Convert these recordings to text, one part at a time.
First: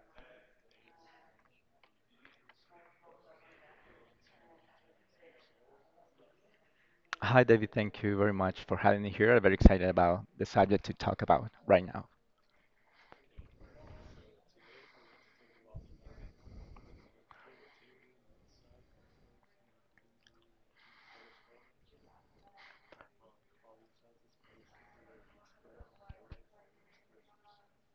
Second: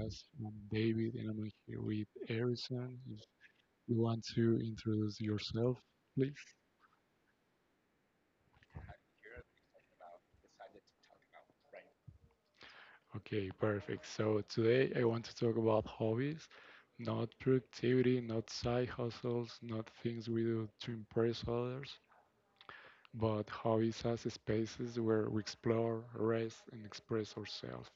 podcast. I'm David and I'm here with Harrison. If you want to introduce yourself, please. Hi, David. Thank you very much for having me here. I'm very excited about the subject to talk about right now. Okay, perfect. So today I want to talk about hobbies, not productivity, not side hustles, not things we do to impress others, but hobbies as spaces where we explore, rest, and express ourselves.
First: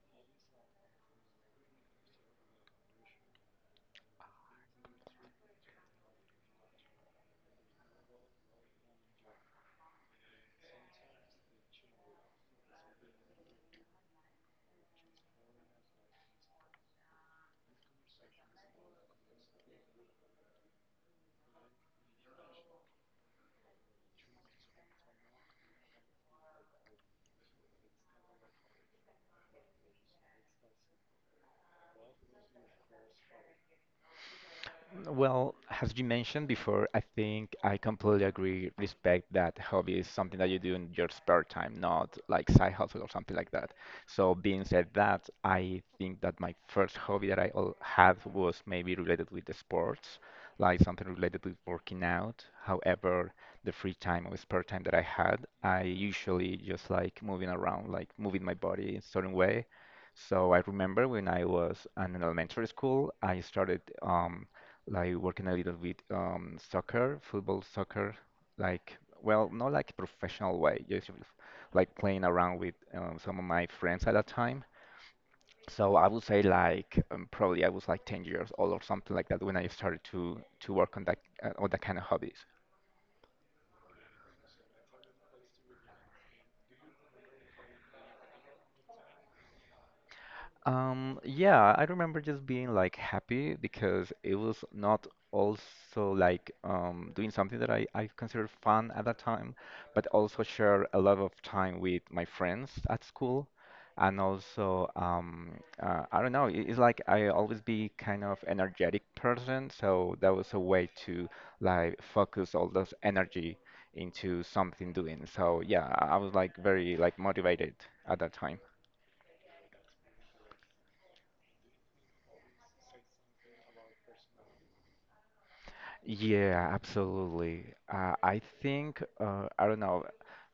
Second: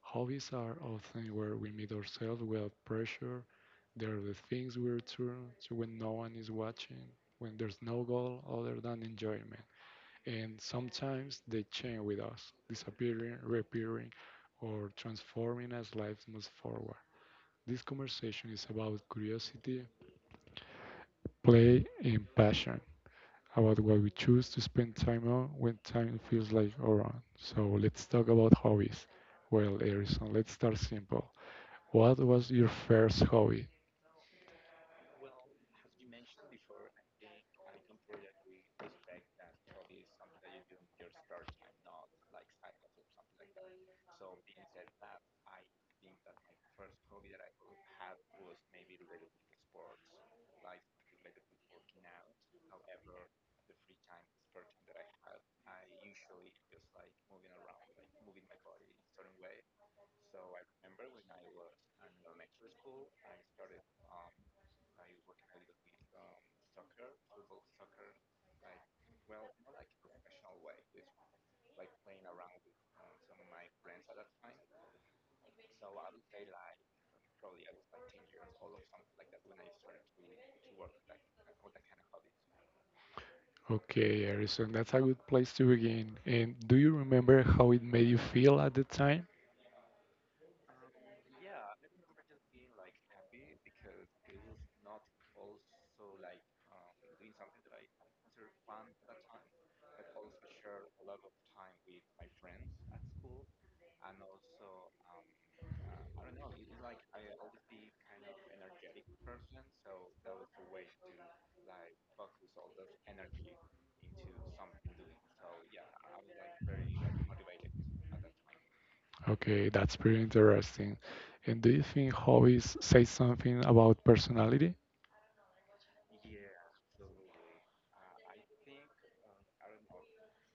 Hobbies are often where we meet ourselves without pressure. They're the things we return to when no one is watching, when there's no goal other than enjoyment. And sometimes they change with us, disappearing, reappearing, or transforming as life moves forward. This conversation is about curiosity, play, and passion, about what we choose to spend time on when time feels like our own. So let's talk about hobbies. Well, Erison, let's start simple. What was your first hobby? Well, as you mentioned before, I think I completely agree, respect that hobby is something that you do in your spare time, not like side hustle or something like that. So being said that, I think that my first hobby that had was maybe related with the sports, like something related with working out. However, the free time or spare time that I had, I usually just like moving around, like moving my body in certain way. So I remember when I was in elementary school, I started like working a little bit soccer, football, soccer, like well, not like professional way, just with, like playing around with some of my friends at that time. So I would say probably I was like 10 years old or something like that when I started to work on that kind of hobbies. Okay, Harrison, that's a good place to begin. And do you remember how it made you feel at the time? Yeah, I remember just being like happy because it was not also like doing something that I considered fun at that time, but also share a lot of time with my friends at school. And also, I don't know, it's like I always be kind of energetic person, so that was a way to like focus all this energy into something doing. So yeah, I was like very like motivated at that time. Okay, that's pretty interesting. And do you think hobbies say something about personality? Yeah, absolutely. I think I don't know.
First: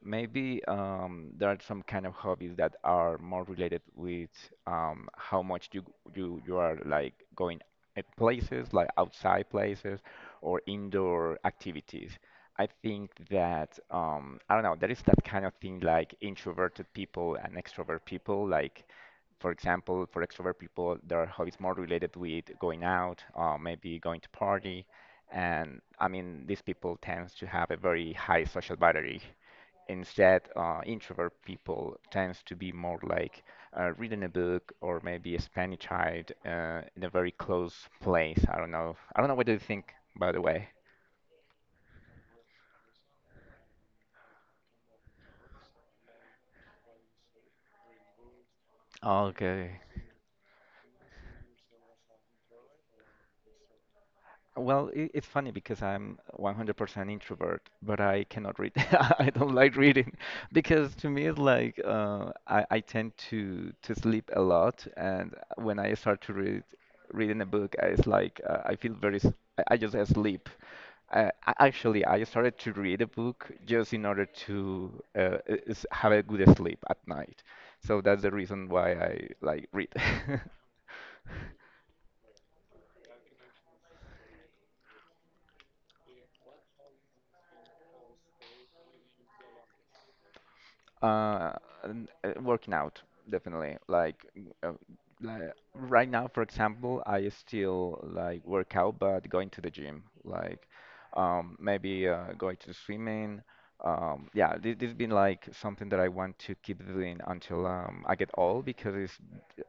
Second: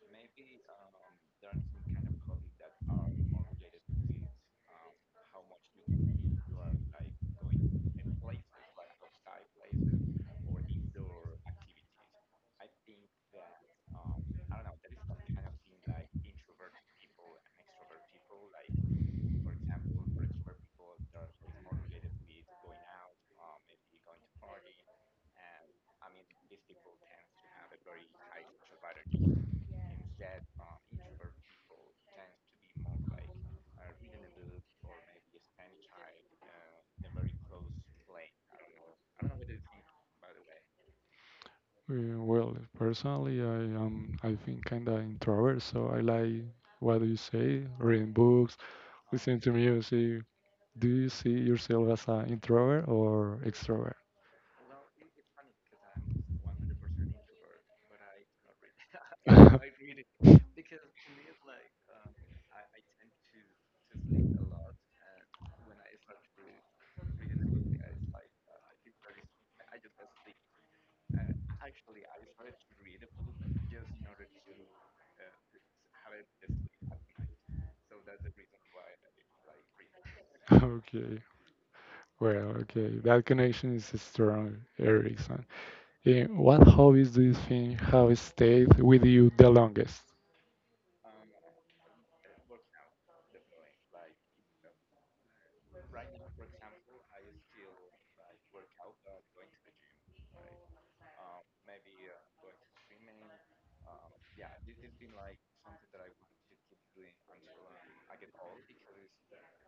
Maybe there are some kind of hobbies that are more related with how much you are like going at places like outside places or indoor activities. I think that I don't know. There is that kind of thing like introverted people and extrovert people. Like for example, for extrovert people, their hobbies more related with going out, maybe going to party and I mean, these people tend to have a very high social battery. Instead, introvert people tends to be more like reading a book or maybe spending time in a very close place. I don't know. I don't know what do you think, by the way. Well, personally, I am, I think, kind of introvert, so I like, what do you say, reading books, listening to Okay. music. Do you see yourself as an introvert or extrovert? Well, I it's funny because I'm 100% introvert, but I cannot read. I don't like reading because to me it's like I tend to sleep a lot, and when I start to read reading a book, it's like I feel very I just sleep. Actually, I started to read a book just in order to have a good sleep at night. So that's the reason why I like read. At night. Okay. Well, okay. That connection is strong, Erickson. What hobbies do you think have stayed with you the longest? Uh, Working out, definitely. Uh, like right now, for example, I still like work out, but going to the gym, maybe going to swimming. Yeah, this been like something that I want to keep doing until I get old because it's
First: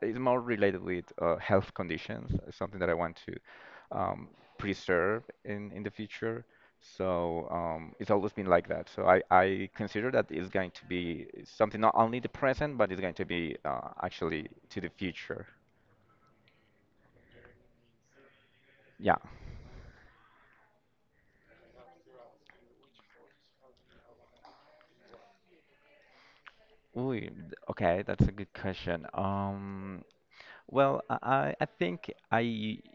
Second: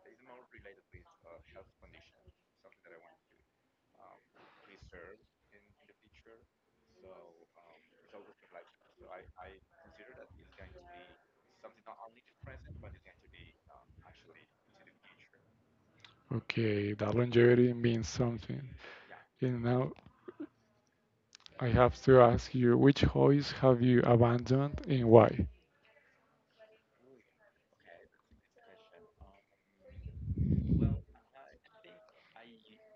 it's more related with health conditions. It's something that I want to um, preserve in the future. So it's always been like that. So I consider that it's going to be something not only the present, but it's going to be actually to the future. Okay, that longevity means something. Yeah. And now I have to ask you, which hobbies have you abandoned and why? Ooh, okay, that's a good question. Well, I think I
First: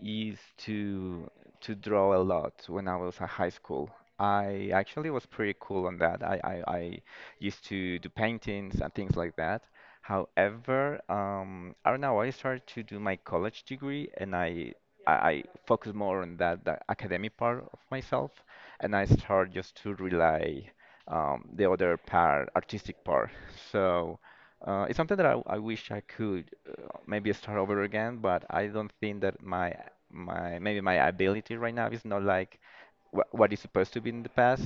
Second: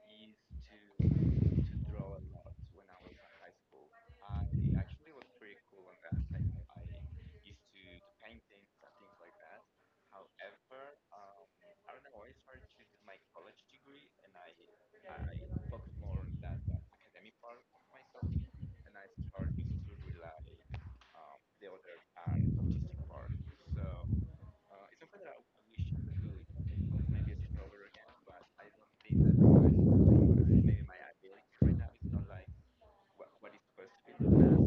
used to draw a lot when I was at high school. I actually was pretty cool on that. I used to do paintings and things like that. However, I don't know. I started to do my college degree, and I focus more on that the academic part of myself, and I start just to rely the other part, artistic part. So. It's something that I wish I could maybe start over again, but I don't think that my maybe my ability right now is not like wh what is supposed to be in the past,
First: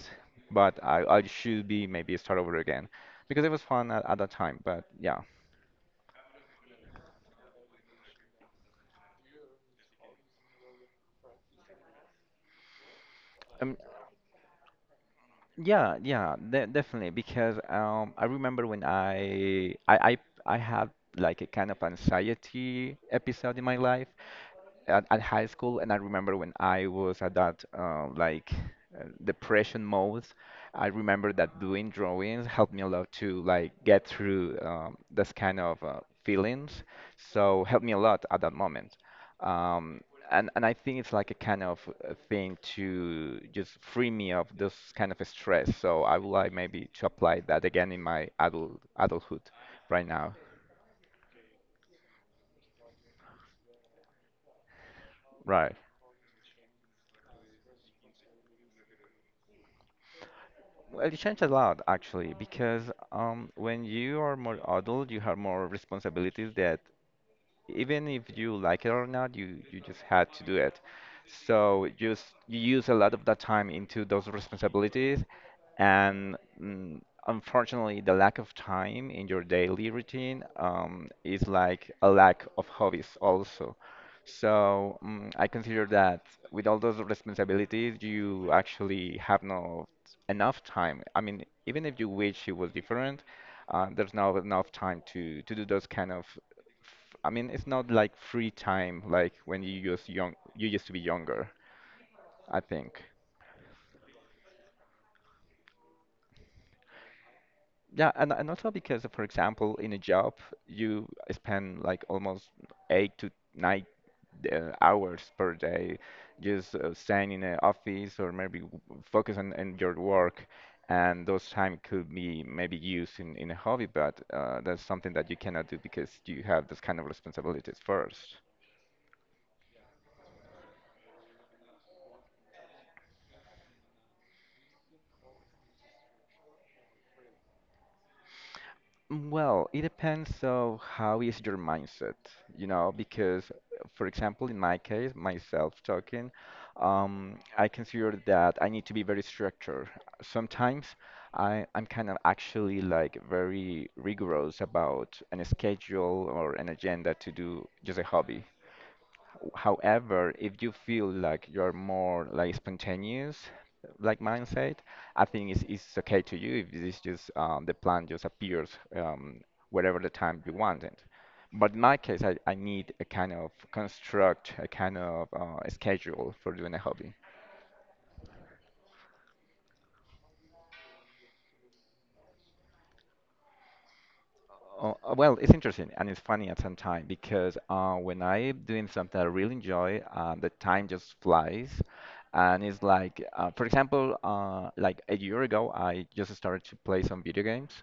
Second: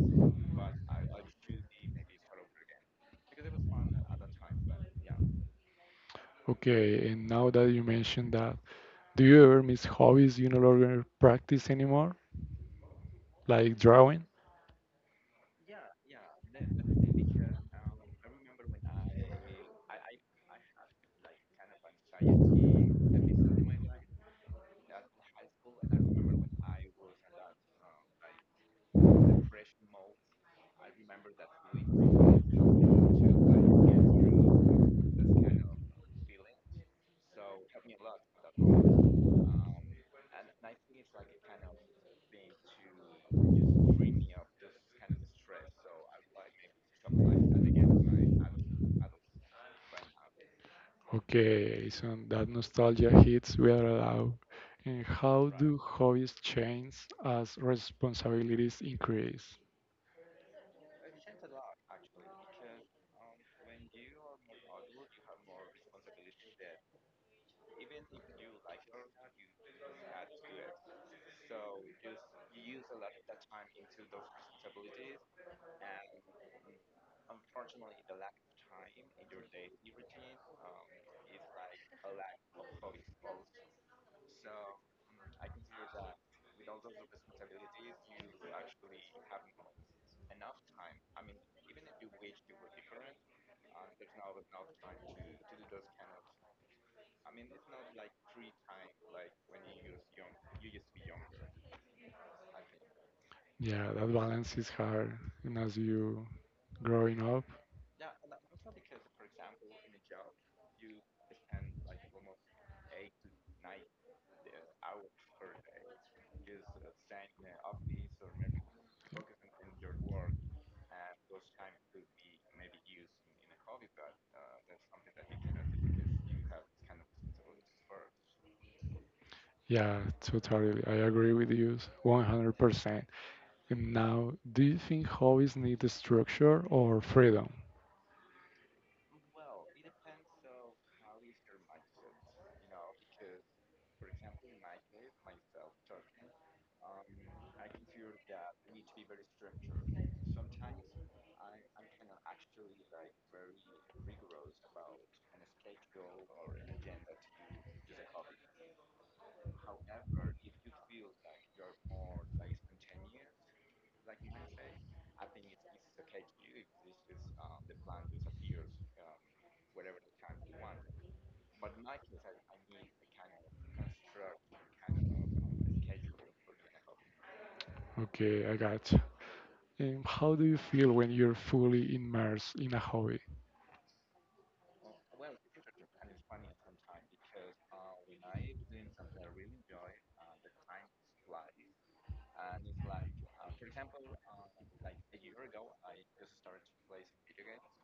but I should be maybe start over again because it was fun at that time. But yeah, Okay, and now that you mentioned that, do you ever miss hobbies you no longer practice anymore, like um, drawing? Yeah, de definitely because I remember when I had like a kind of anxiety episode in my life at high school, and I remember when I was at that depression mode, I remember that doing drawings helped me a lot to like get through this kind of feelings. So helped me a lot at that moment. Um, and I think it's like a kind of a thing to just free me of this kind of stress. So I would like maybe to apply that again in my adulthood right now. Okay, so that nostalgia hits we are allowed. And how do hobbies change as responsibilities increase? Well, it changed a lot actually, because when you are more adult, you have more responsibilities that even if you like it or not, you just had to do it. So just you use a lot of that time into those responsibilities, and unfortunately, the lack of time in your daily routine is like a lack of hobbies also. So I consider that with all those responsibilities, you actually have no enough time. I mean, even if you wish it was different, there's not enough time to do those kind of I mean, it's not like free time like when you used young you used to be younger, I think. Yeah, that balance is hard. And as you growing up, Yeah, and also because for example, in a job, you spend like almost eight to nine hours per day just staying in an office or maybe focus on your work. And those time could be maybe used in a hobby, but that's something that you cannot do because you have those kind of responsibilities first. yeah, totally. I agree with you 100%. And now, do you think hobbies need structure or freedom? Well, it depends on how is your mindset, you know, because for example, in my case, myself talking, I consider that I need to be very structured. Sometimes I'm kind of actually like very rigorous about an schedule or an agenda to do just a hobby. However, if you feel like you're more like spontaneous, like mindset, I think it's okay to you if it's just the plan just appears um, whatever the time you want it. But in my case, I need a kind of construct, a kind of schedule for doing a hobby. Okay, I got. And how do you feel when you're fully immersed in a hobby? Well, it's interesting and it's funny at some time because when I'm doing something I really enjoy, the time just flies. And it's like, for example, like a year ago, I just started to play some video games.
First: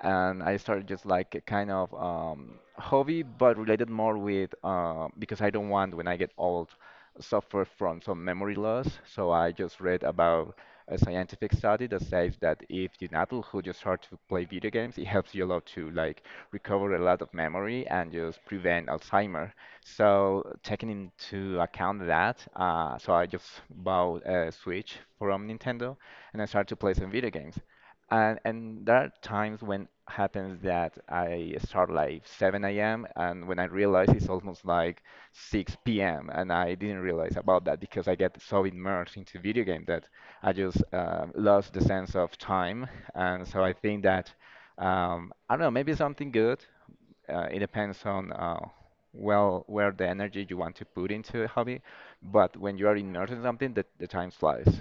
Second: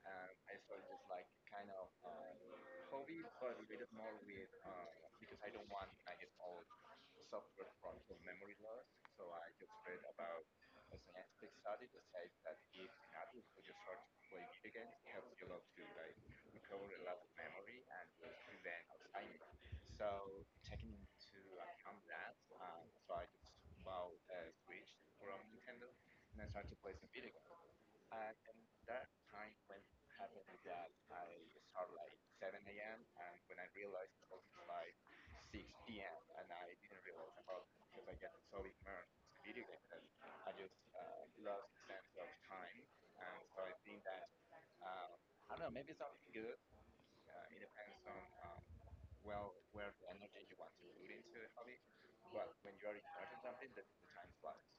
And I started just like a kind of hobby, but related more with because I don't want when I get old suffer from some memory loss. So I just read about a scientific study that says that if you're an adult who just starts to play video games, it helps you a lot to like recover a lot of memory and just prevent Alzheimer. So taking into account that, so I just bought a Switch from Nintendo and I started to play some video games. And there are times when happens that I start like 7 a.m. and when I realize it's almost like 6 p.m. and I didn't realize about that because I get so immersed into video game that I just lost the sense of time. And so I think that I don't know, maybe something good. It depends on well where the energy you want to put into a hobby. But when you are immersed in something, the time flies.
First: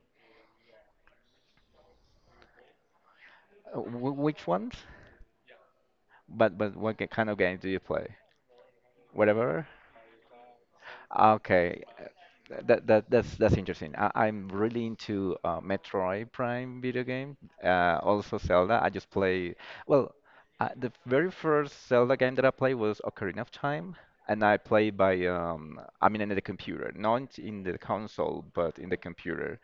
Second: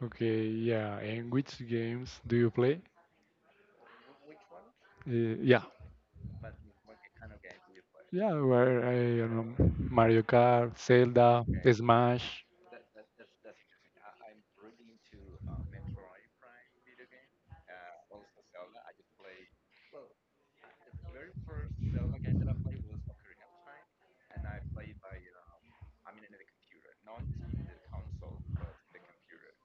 Okay, yeah. And which games do you play? Which ones? Yeah, But what kind of game do you play? yeah. Where, I don't know, Whatever. Mario Kart, Zelda, Okay, Smash. That's interesting. I'm really into Metroid Prime video game. Also Zelda. I just play. Well, the very first Zelda game that I played was Ocarina of Time, and I played by I mean in the computer, not in the console, but in the computer.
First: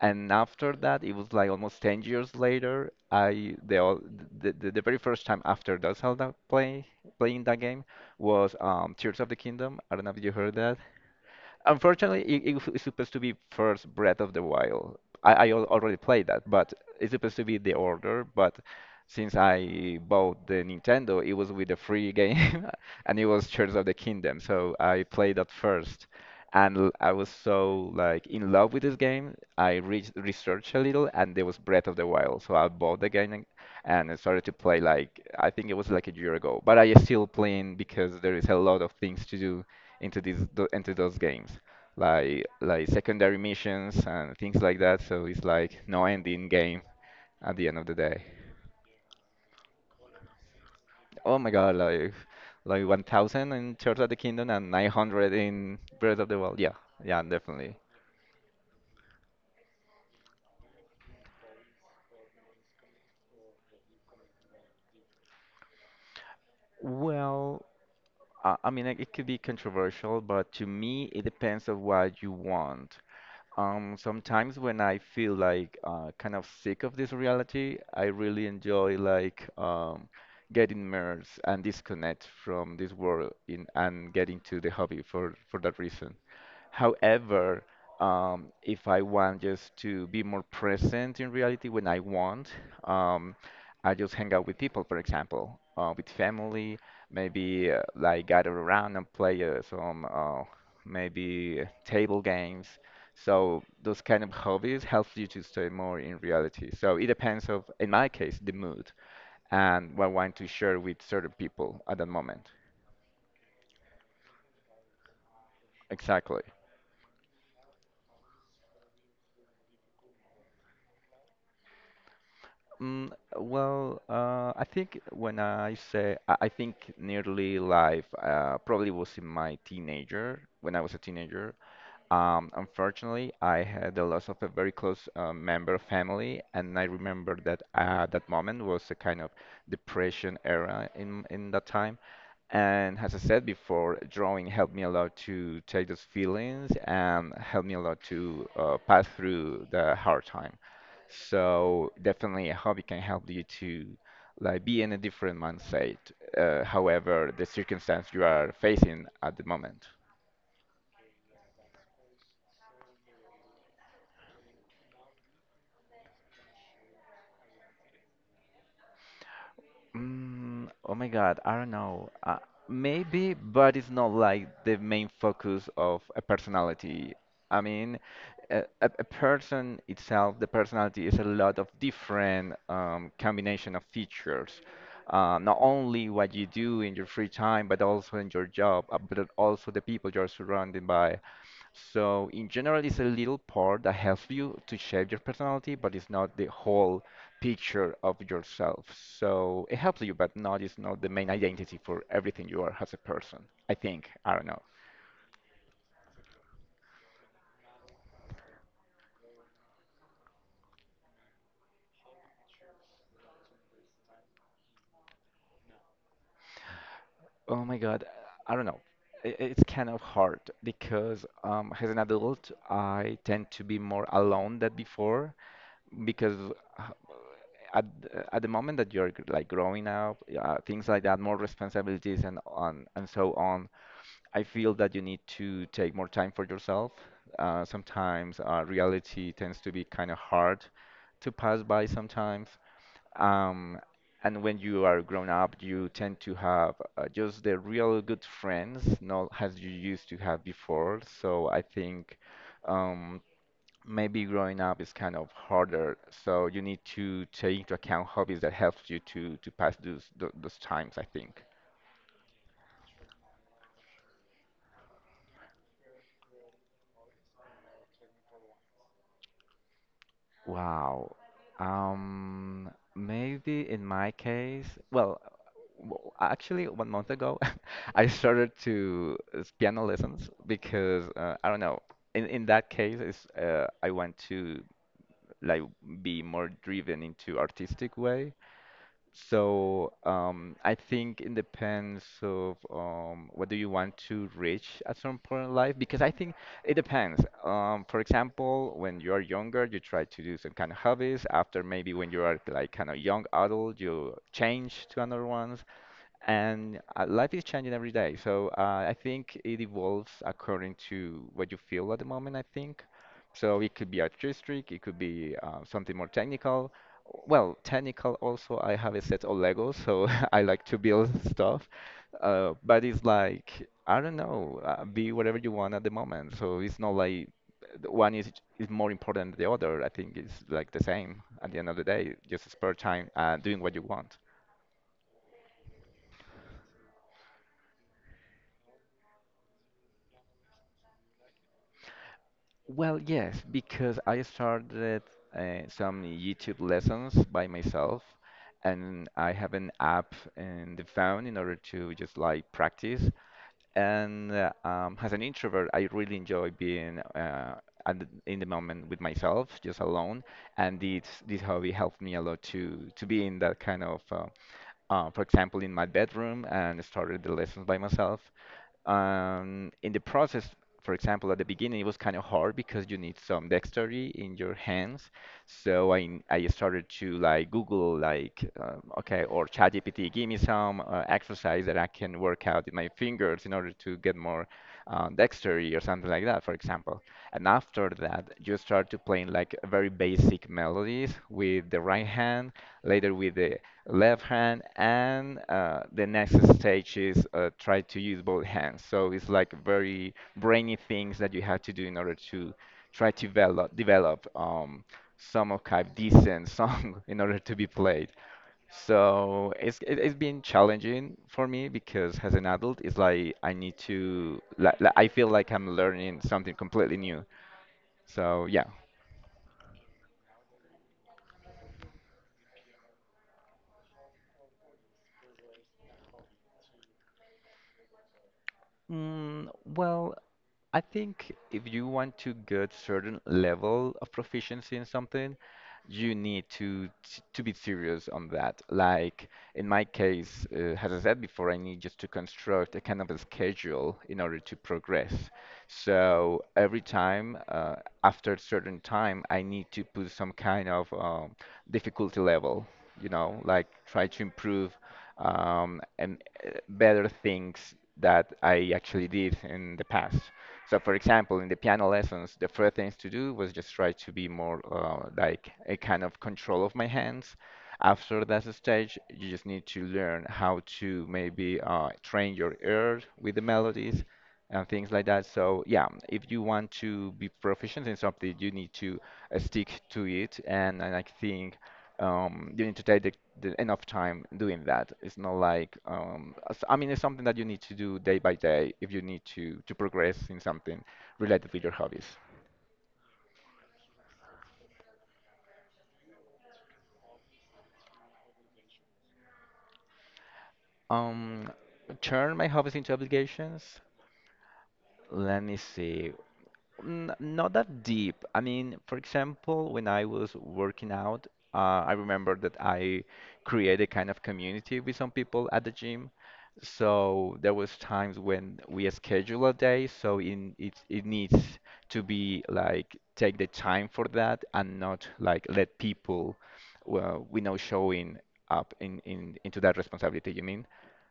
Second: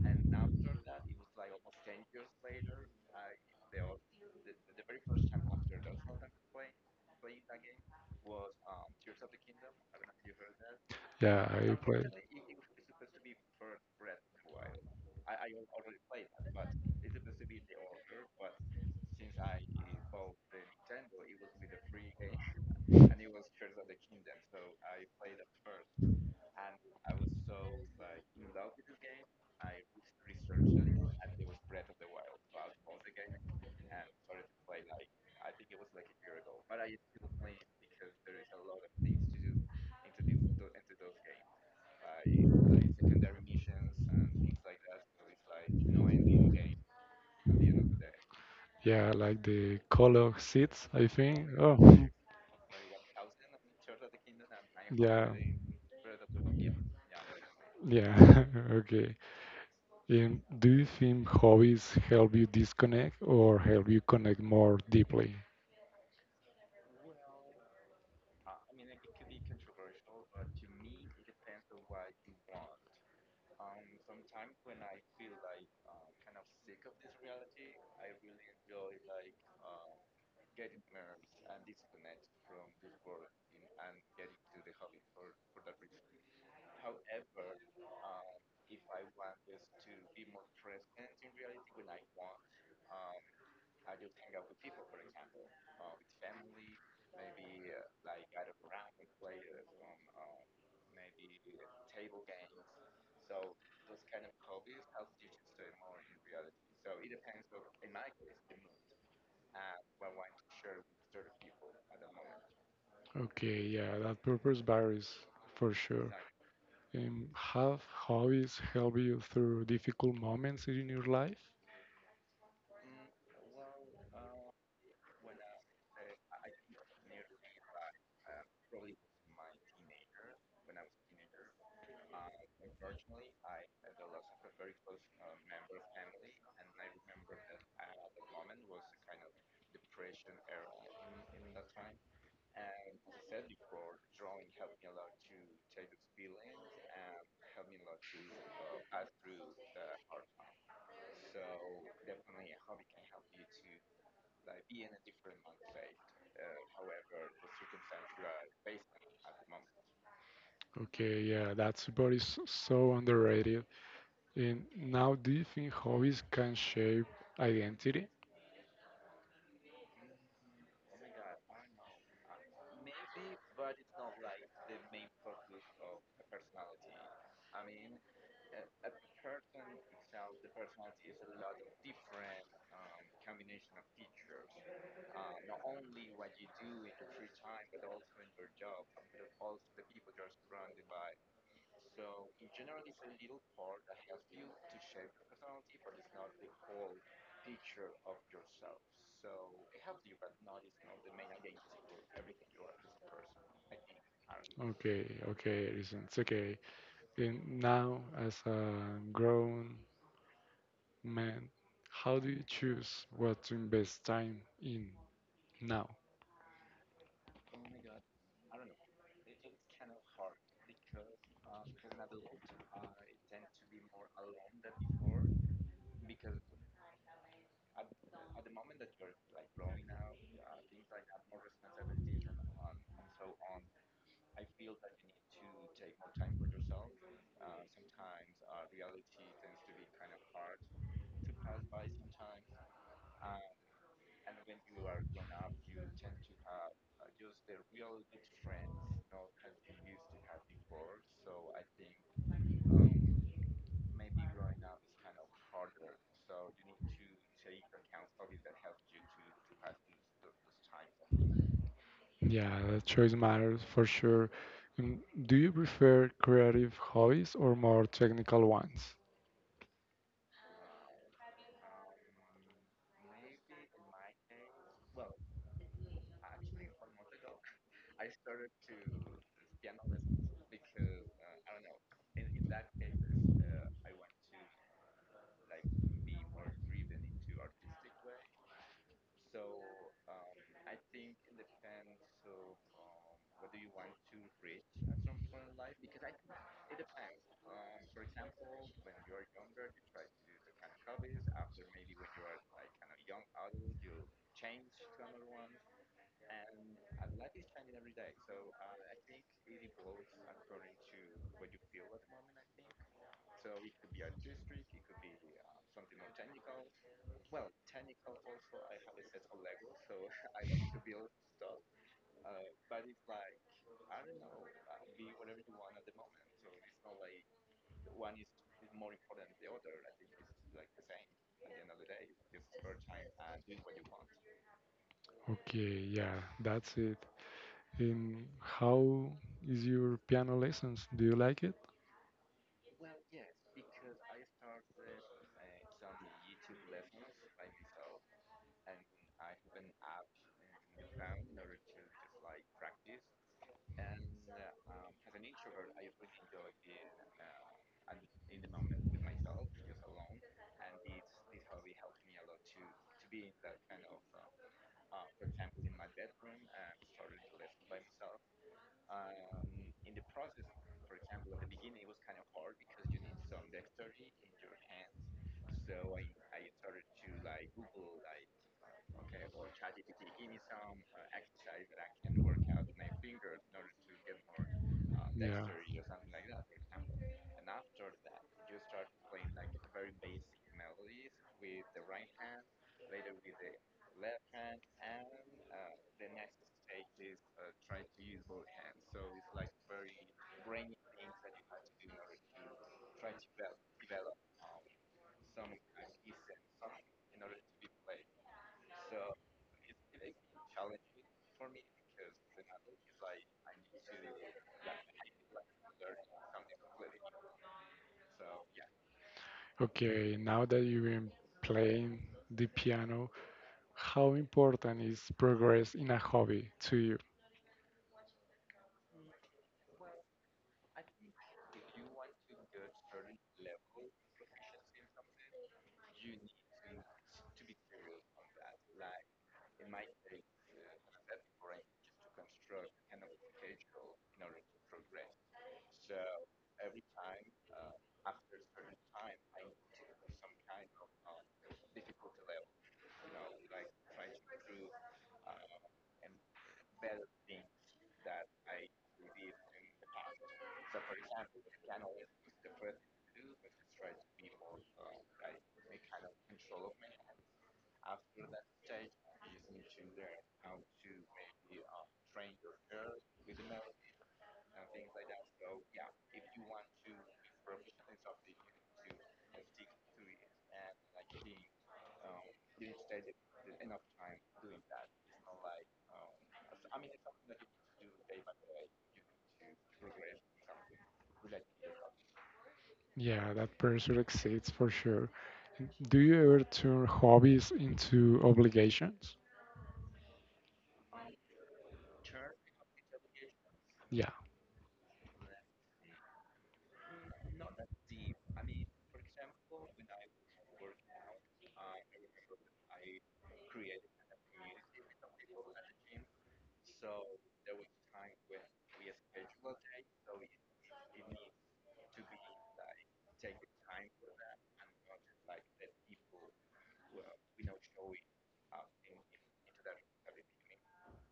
And after that, it was like almost 10 years later, I the al- the very first time after the Zelda playing that game was Tears of the Kingdom. I don't know if you heard that. Yeah, I play. Unfortunately, it's supposed to be first Breath of the Wild. Already played that, but it's supposed to be the order. But since I bought the Nintendo, it was with a free game, and it was Tears of the Kingdom. So I played that first, and I was so like in love with this game. I re researched a little, and there was Breath of the Wild. So I bought the game, and I started to play like I think it was like a year ago. But I still playing because there is a lot of things to do into those games, like secondary missions and things like that. So it's like no ending game at the end of the day. Yeah, like the Call of Seeds, I Oh think. my god, Oh, like 1000 in Tears of the Kingdom and yeah, 900 in Breath of the Wild. Yeah, yeah, definitely. yeah. Okay. And do you think hobbies help you disconnect or help you connect more deeply? Well, I mean, like, it could be controversial, but to me, it depends on what you want. Sometimes when I feel like kind of sick of this reality, I really enjoy like getting immersed and disconnect from this world in and getting to the hobby for that reason. However, if I want just to be more present in reality when I want, um, I just hang out with people, for example, with family, maybe like gather around and play some maybe table games, so those kind of hobbies helps you to stay more in reality. So it depends of, in my case, the mood and what I want to share with certain people at the moment. Okay, yeah, that purpose varies for sure. Exactly. Have hobbies help you through difficult moments in your life? Mm, well, I think when I say, I think nearly life probably was in my teenager, when I was a teenager. Unfortunately, I had the loss of a very close member of family, and I remember that that moment was a kind of depression era in that time. And as I said before, drawing helped me a lot to take those feelings and helped me a lot to pass through the hard time. So definitely a hobby can help you to like be in a different mindset, however the circumstance you are facing at the moment. Okay, yeah, that support is so underrated. And now, do you think hobbies can shape identity? Mm, oh my God, I don't know. Maybe, but it's not like the main focus of a personality. I mean, a person itself, the personality is a lot of different combination of features. Not only what you do in your free time, but also in your job, but also the people you're surrounded by. So, in general, it's a little part that helps you to shape your personality, but it's not the whole picture of yourself. So it helps you, but not is not the main identity for everything you are as a person. I think. I don't know. Okay, okay, reasons. Okay, and now as a grown man, how do you choose what to invest time in now? Oh my God, I don't know. It's kind of hard because as an adult, I tend to be more alone than before because uh, at at the moment that like growing up, things like that, more responsibilities and on and so on. I feel that you need to take more time for yourself. Sometimes reality tends to be kind of hard to pass by sometimes. Um, and when you are grown up, you tend to have just the real good friends, not as you used to have before. So I think um, maybe growing up is kind of harder. So you need to take into account hobbies that helps you to pass those times, I think. Yeah, the choice matters for sure. Um, Do you prefer creative hobbies or more technical ones? Wow. Maybe in my case, well, actually, 1 month ago, I started to piano lessons because I don't know. In that case, is I want to like be more driven into artistic way. So I think it depends of what do you want to reach at some point in life because I think it depends. For example, when you are younger, you try to do some kind of hobbies. After maybe when you are like kind of young adult, you change to another one. And life is changing every day, so I think it evolves according to what you feel at the moment, I think. So it could be artistic, it could be something more technical. Well, technical also, I have a set of Legos, so I like to build stuff. But it's like, I don't know, be whatever you want at the moment. So it's not like the one is more important than the other. I think it's like the same at the end of the day, just spare time and doing what you want. Okay, yeah, that's it. And how is your piano lessons? Do you like it? Well, yes, because I started some YouTube lessons by myself, and I have an app in the phone in order to just like practice. And as an introvert, I really enjoy being in the moment with myself, just alone. And this hobby helped me a lot to be in that kind of, for example, in my bedroom and started the lessons by myself. In the process, for example, at the beginning, it was kind of hard because you need some dexterity in your hands, so I started to like Google like okay or ChatGPT, give me some exercise that I can work out in my fingers in order to get more Yeah. dexterity or something like that, for example. And after that, you start to playing like very basic melodies with the right hand, later with the left hand, and the next stage is try to use both hands. So it's like very brainy things that you have to do in order to try to develop some archive decent song in order to be played. So it's been challenging for me because as an adult, it's like I need to like I feel like I'm learning something completely new. So yeah. Okay, now that you've been playing the piano, how important is progress in a hobby to you? Mm, well, I think if you want to get certain level of proficiency in something, you need to to be serious on that. Like in my case, as I said before, I need just to construct a kind of a schedule in order to progress. So every time, after a certain time, I need to put some kind of difficulty level. You know, like try to improve and better things that I actually did in the past. So, for example, in the piano lessons, the first things to do was just try to be more like a kind of control of my hands. After that stage, you just need to learn how to maybe train your ear with the melodies and things like that. So, yeah, if you want to be proficient in something, you need to stick to it. And I think you need to take the enough time doing that. It's not like I mean, it's something that you need to do day by day if you need to progress in something related with your hobbies. Yeah, that pressure exists for sure. Do you ever turn hobbies into obligations? Um, Turn my hobbies into obligations. Yeah. Let me see. Mm, not that deep. I mean, for example, when I was working out, I remember that I created kind of community with some people at the gym. So there was times when we schedule a day, so in it it needs to be like take the time for that and not like let people, well, we know showing up in into that responsibility, you mean?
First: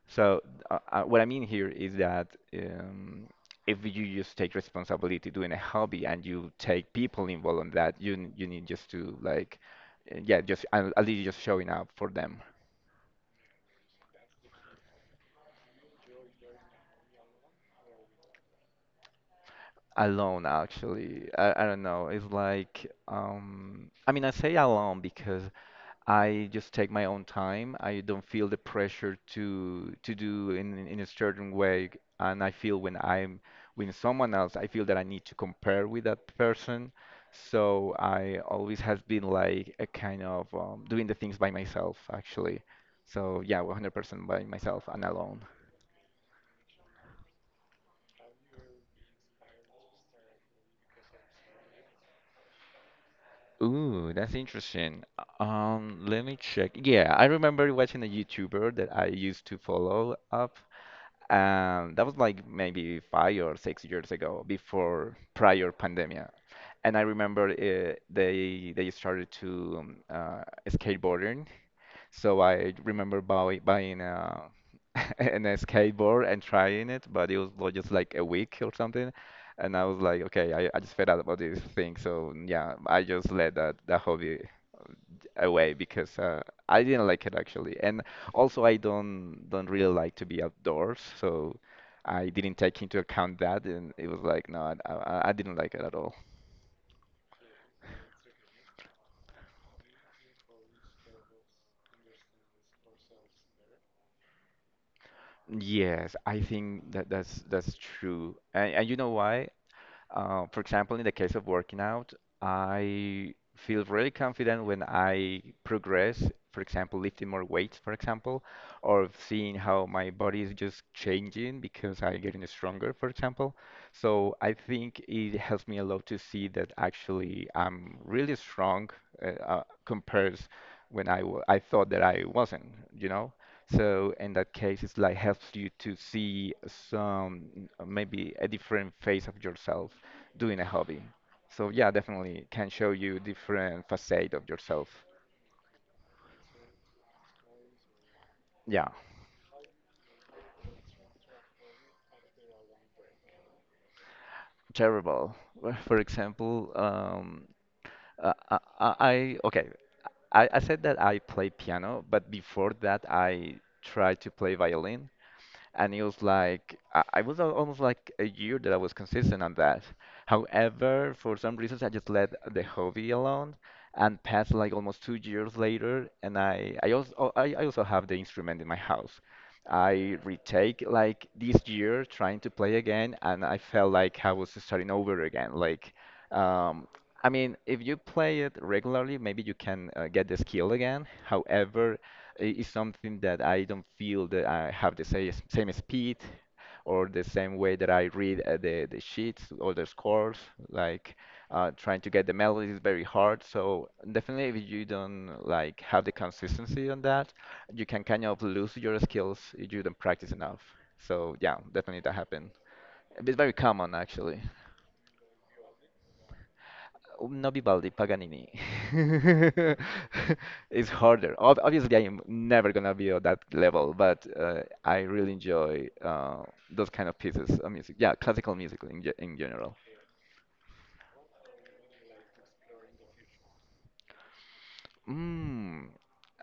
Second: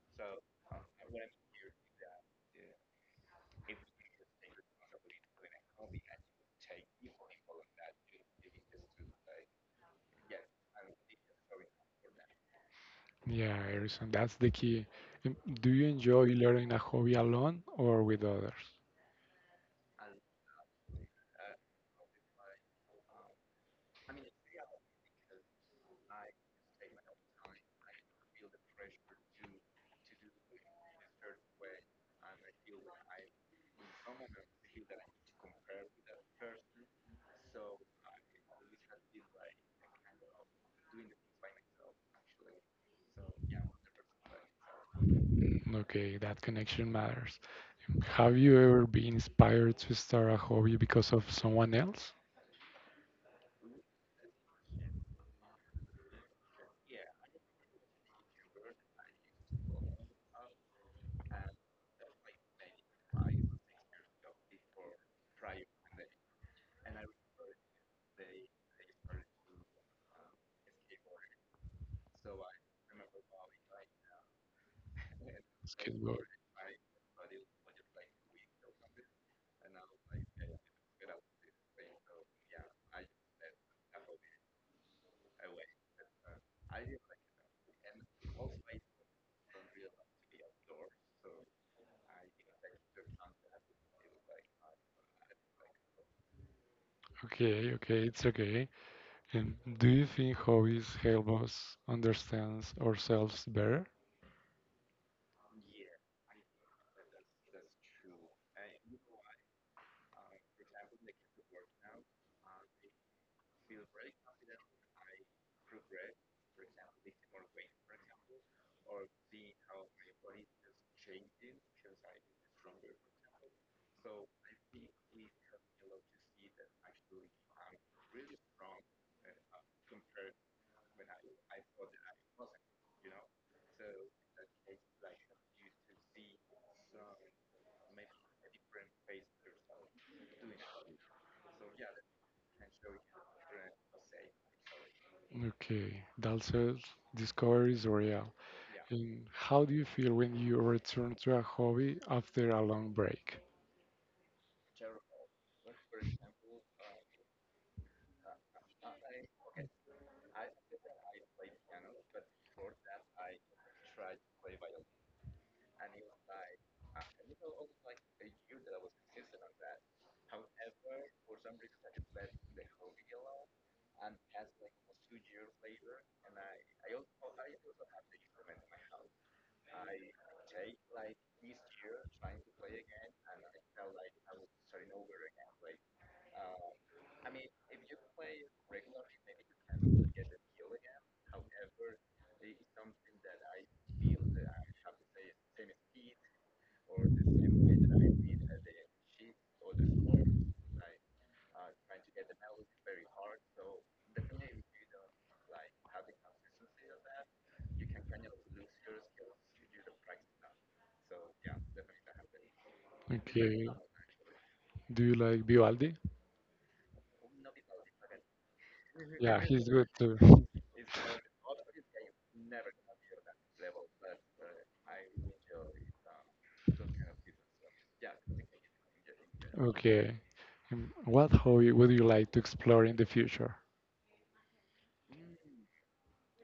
So what I mean here is that um, if you just take responsibility doing a hobby and you take people involved in that, you need just to like, yeah, just at least just showing up for them Yeah, Harrison, that's the key. Um, Do you enjoy learning a hobby alone or with others? alone. Actually, I don't know. It's like I mean, I say alone because I just take my own time. I don't feel the pressure to do in a certain way, and I feel when I'm with someone else, I feel that I need to compare with that person. So I always has been like a kind of doing the things by myself, actually. So yeah, 100% by myself and alone. Okay, that connection matters. Have you ever been inspired to start a hobby because of someone else? Ooh, that's interesting. Let me check. Yeah, I remember watching a YouTuber that I used to follow up. That was like maybe 5 or 6 years ago, before prior pandemia. And I remember they started to skateboarding, so I remember buying a, an a Skateboard. skateboard and trying it, but it was just like a week or something. And I was like, okay, I just fed out about this thing. So yeah, I just let that hobby away because I didn't like it actually. And also I don't really like to be outdoors, so I didn't take into account that, and it was like, no, I didn't like it at all. Okay, okay, it's okay. And do you think hobbies help us understand ourselves better? Yes, I think that that's true. And you know why? For example, in the case of working out, I feel really confident when I progress, for example, lifting more weights, for example, or seeing how my body is just changing because I'm getting stronger, for example. So I think it helps me a lot to see that actually I'm really strong compares when I thought that I wasn't, you know? So in that case, it's like helps you to see some maybe a different face of yourself doing a hobby. So yeah, definitely can show you different facade of yourself. Okay, that says discovery is real. Yeah, And how do you feel when you return to a hobby after a long break? terrible. Well, for example, uh, I, I I- okay, I said that I play piano, but before that I tried to play violin. And it was like I was almost like a year that I was consistent on that. However, for some reasons, I just let the hobby alone and passed like almost 2 years later, and I also have the instrument in my house. I retake like this year trying to play again, and I felt like I was starting over again. Like, um, I mean, if you play it regularly, maybe you can get the skill again. However, is something that I don't feel that I have the same speed or the same way that I read the sheets or the scores. Like trying to get the melody is very hard. So definitely, if you don't like have the consistency on that, you can kind of lose your skills if you don't practice enough. So yeah, definitely that happened. It's very Okay. common actually. Do you like Vivaldi? No Vivaldi, Paganini. Yeah, he's good too. It's harder. Ob Obviously, I'm never gonna be on that level, but I really enjoy those kind of pieces of music. Yeah, classical music in ge in general. Okay. What hobby would you like to explore in the future? Mm,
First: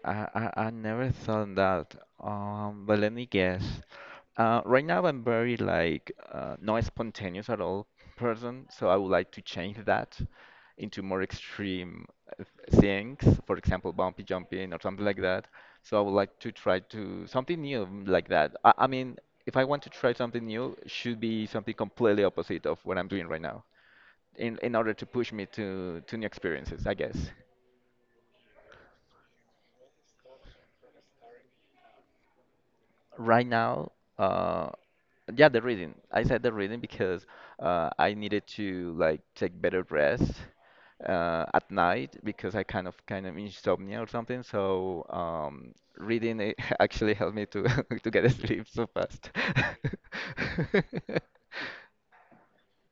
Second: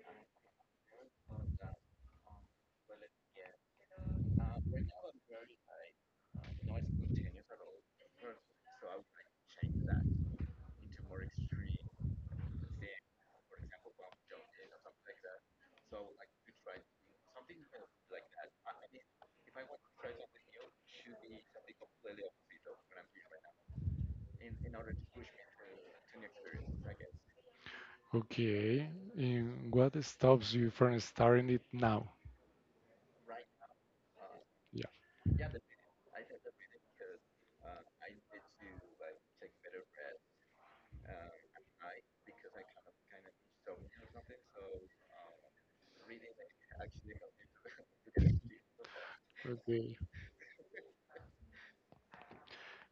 I never thought that. But let me guess. Right now I'm very like not spontaneous at all person, so I would like to change that into more extreme uh, things. For example, bumpy jumping or something like that. So I would like to try to something new like that. I mean, if I want to try something new, it should be something completely opposite of what I'm doing right now in order to push me to new experiences, I guess. Okay. And what stops you from starting it now? Right now, uh, Yeah. yeah, the reading. I said the reading because I needed to like take better rest at night because I kind of insomnia or something. So reading it actually helped me to to get asleep so fast. Okay.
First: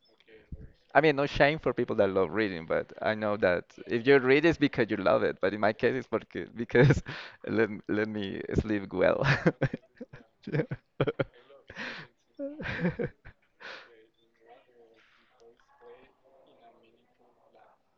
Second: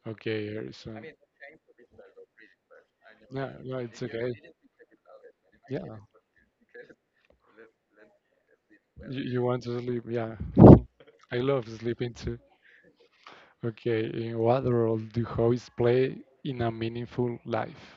Okay, I Harrison. mean, no shame for people that love reading, but I know No, that no, it's if you okay. read, it's because you love it. But in my Yeah. case, it's porque, because let me sleep You, well. you want to sleep? Yeah. Yeah. I love sleeping too. Okay. In what role do hobbies play in a meaningful life?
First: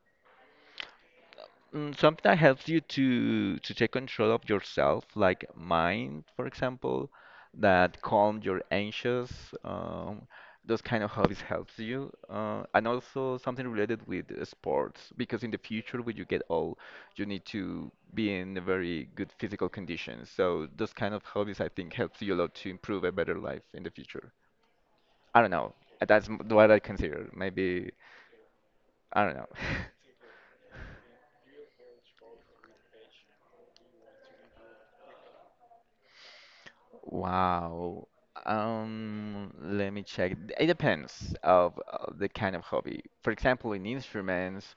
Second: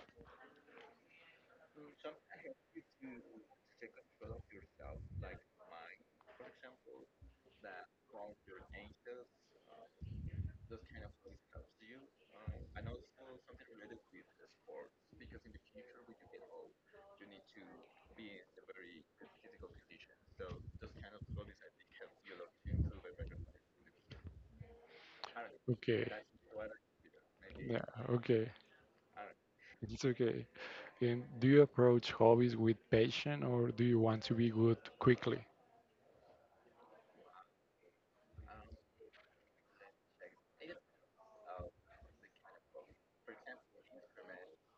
Mm, something that helps you to take control of yourself, like mind, for example, that calm your anxious. Um, those kind of hobbies helps you, and also something related with sports, because in the future when you get old, you need to be in a very good physical condition. So those kind of hobbies I think helps you a lot to improve a better life in the future. I don't know. Okay. That's what I consider. Yeah. Maybe Okay. I don't know. It's okay. And do you approach hobbies with passion or do you want to be good quickly? Wow. Let me check. It depends of the kind of hobby. For example, in instruments,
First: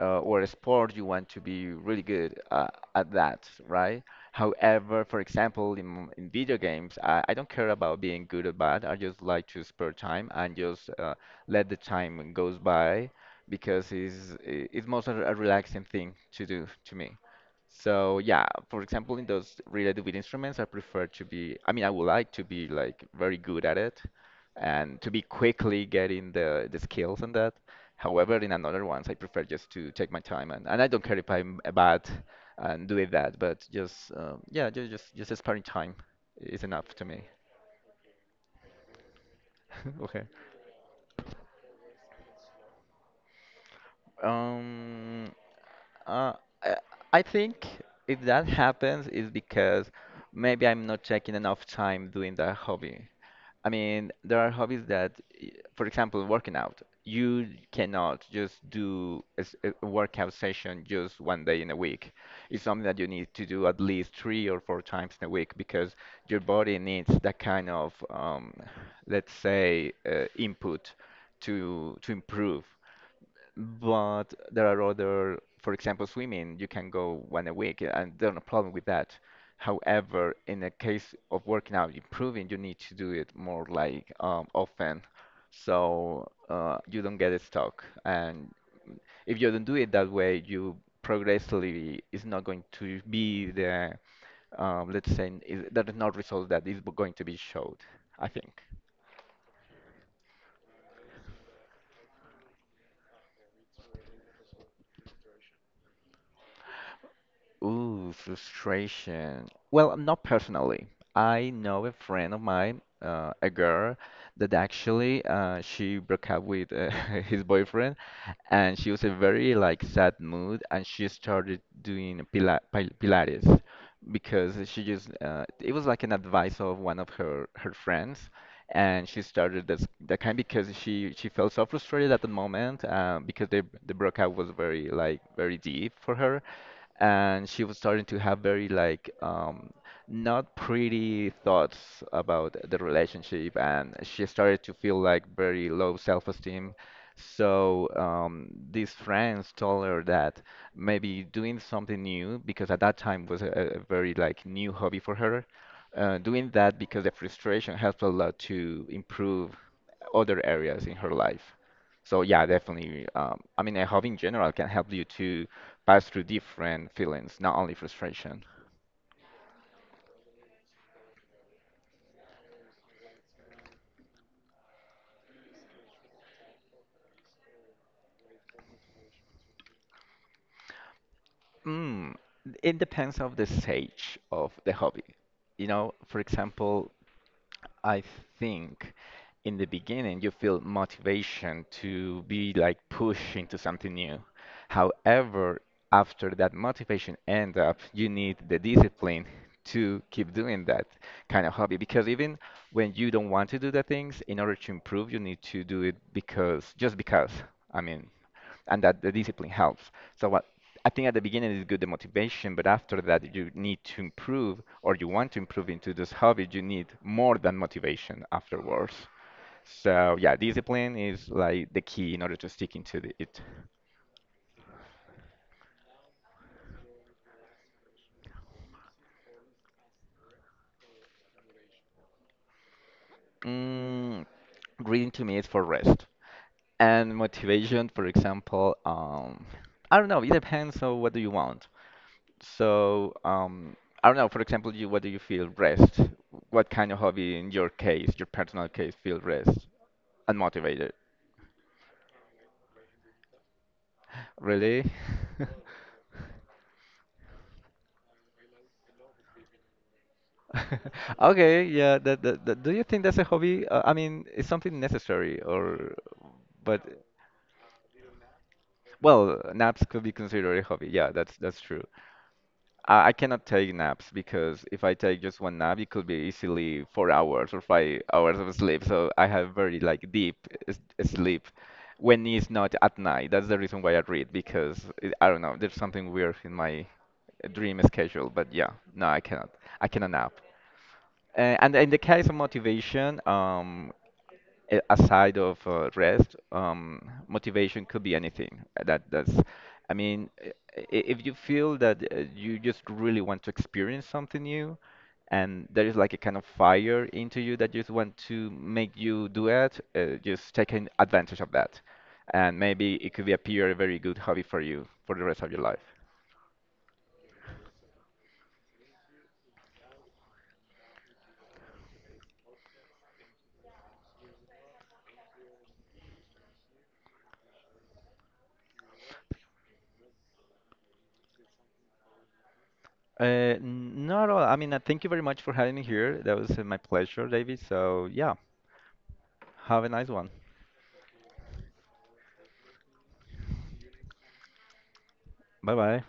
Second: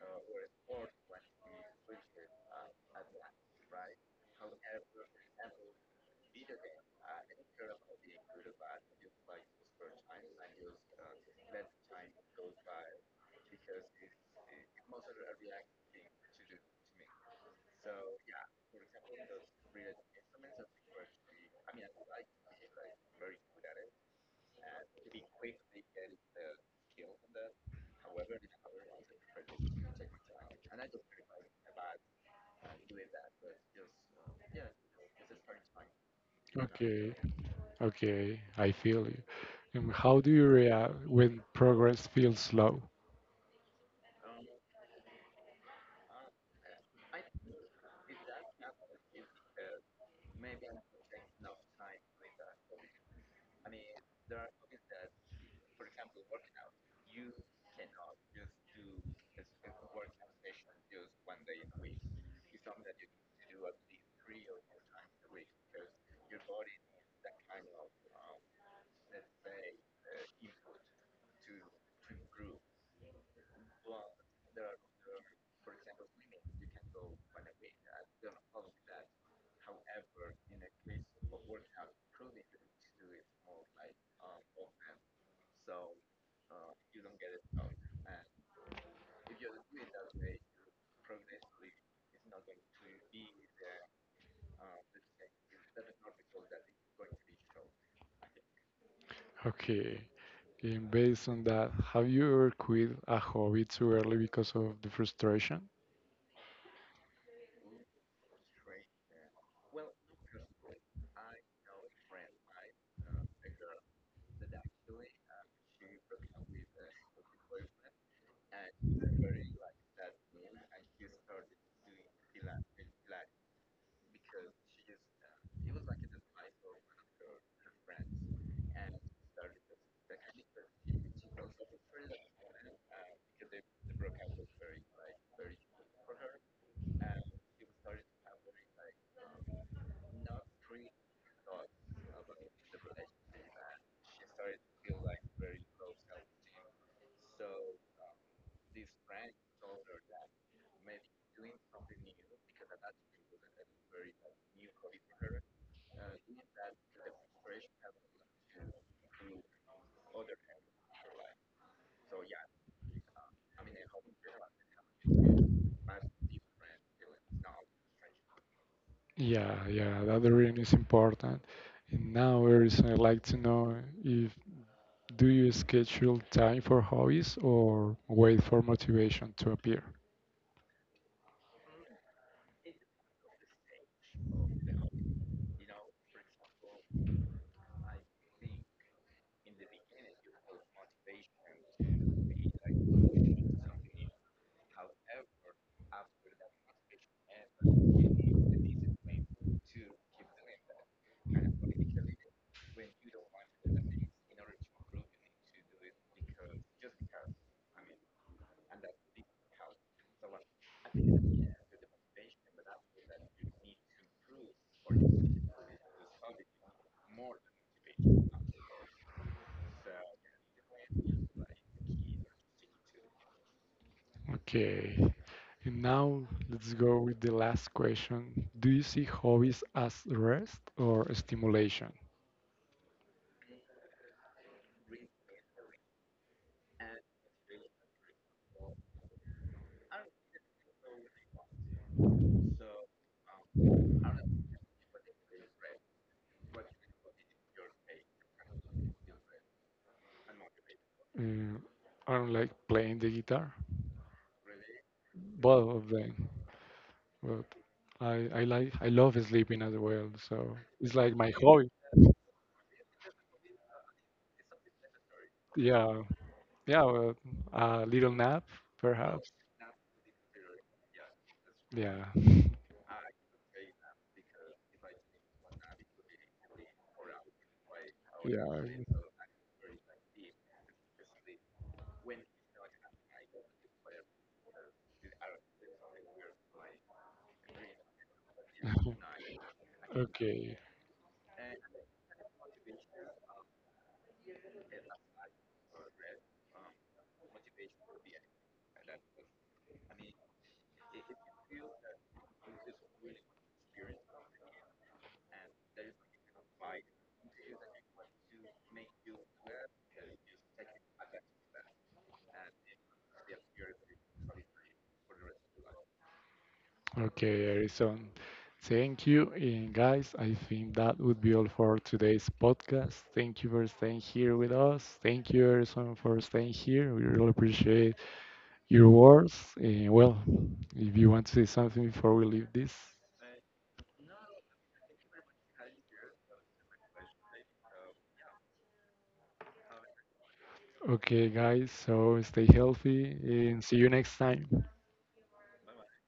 or a sport you want to be really good at that, right? However, for example, in video games, I don't care about being good or bad. I just like to spare time and just let the time goes by because it's most a relaxing thing to do to me. So yeah, for example, in those related with instruments, I prefer to be, I mean, I would like to be like very good at it and to be quickly getting the skills on that. However, in another ones, I prefer just to take my time and I don't care if I'm bad and doing that, but just yeah, just sparing time is enough to Okay, me. okay, I feel you. And how Okay. do you react when progress feels slow? Um, Uh, I I think if that happens, it's because maybe I'm not taking enough time doing that hobby. I mean, there are hobbies that, for example, working out. You cannot just do a workout session just one day in a week. It's something that you need to do at least three or four times in a week because your body needs that kind of, let's say, input to improve. But there are other, for example, swimming, you can go one a week, and there's no problem with that. However, in the case of working out, improving, you need to do it more like often, so you don't get stuck. And if you don't do it that way, you progressively is not going to be the, let's say, is, that is not result that is going to be showed, I think. Okay. And based on that, have you ever quit a hobby too early because of the frustration? Ooh, frustration. Well, not personally. I know a friend of mine, a girl, that actually she broke up with his boyfriend, and she was in a very like sad mood, and she started doing Pilates because she just it was like an advice of one of her friends, and she started this that kind because she felt so frustrated at the moment because the breakup was very like very deep for her and she was starting to have very like not pretty thoughts about the relationship, and she started to feel like very low self-esteem. So these friends told her that maybe doing something new, because at that time was a very like new hobby for her, doing that because the frustration helped a lot to improve other areas in her life. So yeah, definitely. I mean, a hobby in general can help you to pass through different feelings, not only frustration. Yeah, yeah, that really is important. And now, Eris, I'd like to know if do you schedule time for hobbies or wait for motivation to appear? Mm, it depends of the stage of the hobby. You know, for example, I think in the beginning you feel motivation to be like pushed into something new. However, after that motivation end up, you need the discipline to keep doing that kind of hobby because even when you don't want to do the things, in order to improve, you need to do it because just because. I mean, and that the discipline helps. So what I think at the beginning is good the motivation, but after that you need to improve or you want to improve into this hobby, you need more than motivation afterwards. So yeah, discipline is like the key in order to stick into the, it. Okay. And now let's go with the last question. Do you see hobbies as rest or stimulation? Mm, reading to me is for rest and motivation. For example, I don't know. It depends on what do you want. So, I don't know, for example, you, what do you feel rest? What kind of hobby in your case, your personal case, feel rest and motivated? Uh, I don't like playing the guitar, Really? both of them. But I like, I love sleeping as well, so it's like my Okay, hobby. yeah, that- do you think that's a hobby? I mean, it's something necessary or Yeah, but yeah, well, a little nap perhaps. well, naps could be considered a hobby. Yeah, that's true. Yeah, I cannot take naps because if I take just one nap, it could be easily 4 hours or 5 hours of yeah. sleep. So I have very like deep sleep when it's not at night. That's the reason why I read because it, I don't know, there's something weird in my dream schedule. But yeah, no, I cannot. I cannot nap. Okay. And in the case of motivation, aside of rest, motivation could be anything. I mean, i- if you feel that you just really want to experience something new, and there is like a kind of fire into you that just want to make you do it, just taking advantage of that, and maybe it could be appear a very good hobby for you for the rest of your life. Okay, Harrison. Thank you. And guys, I think that would be all for today's podcast. Thank you for staying here with us. Thank you, Harrison, for staying here. We really appreciate your words. And well, if you want to say something before we leave this, Not at all. I mean, thank you very much for having me here. That was my pleasure, David. So, yeah, have a nice one. okay, guys, so stay healthy and see you next time. Bye bye.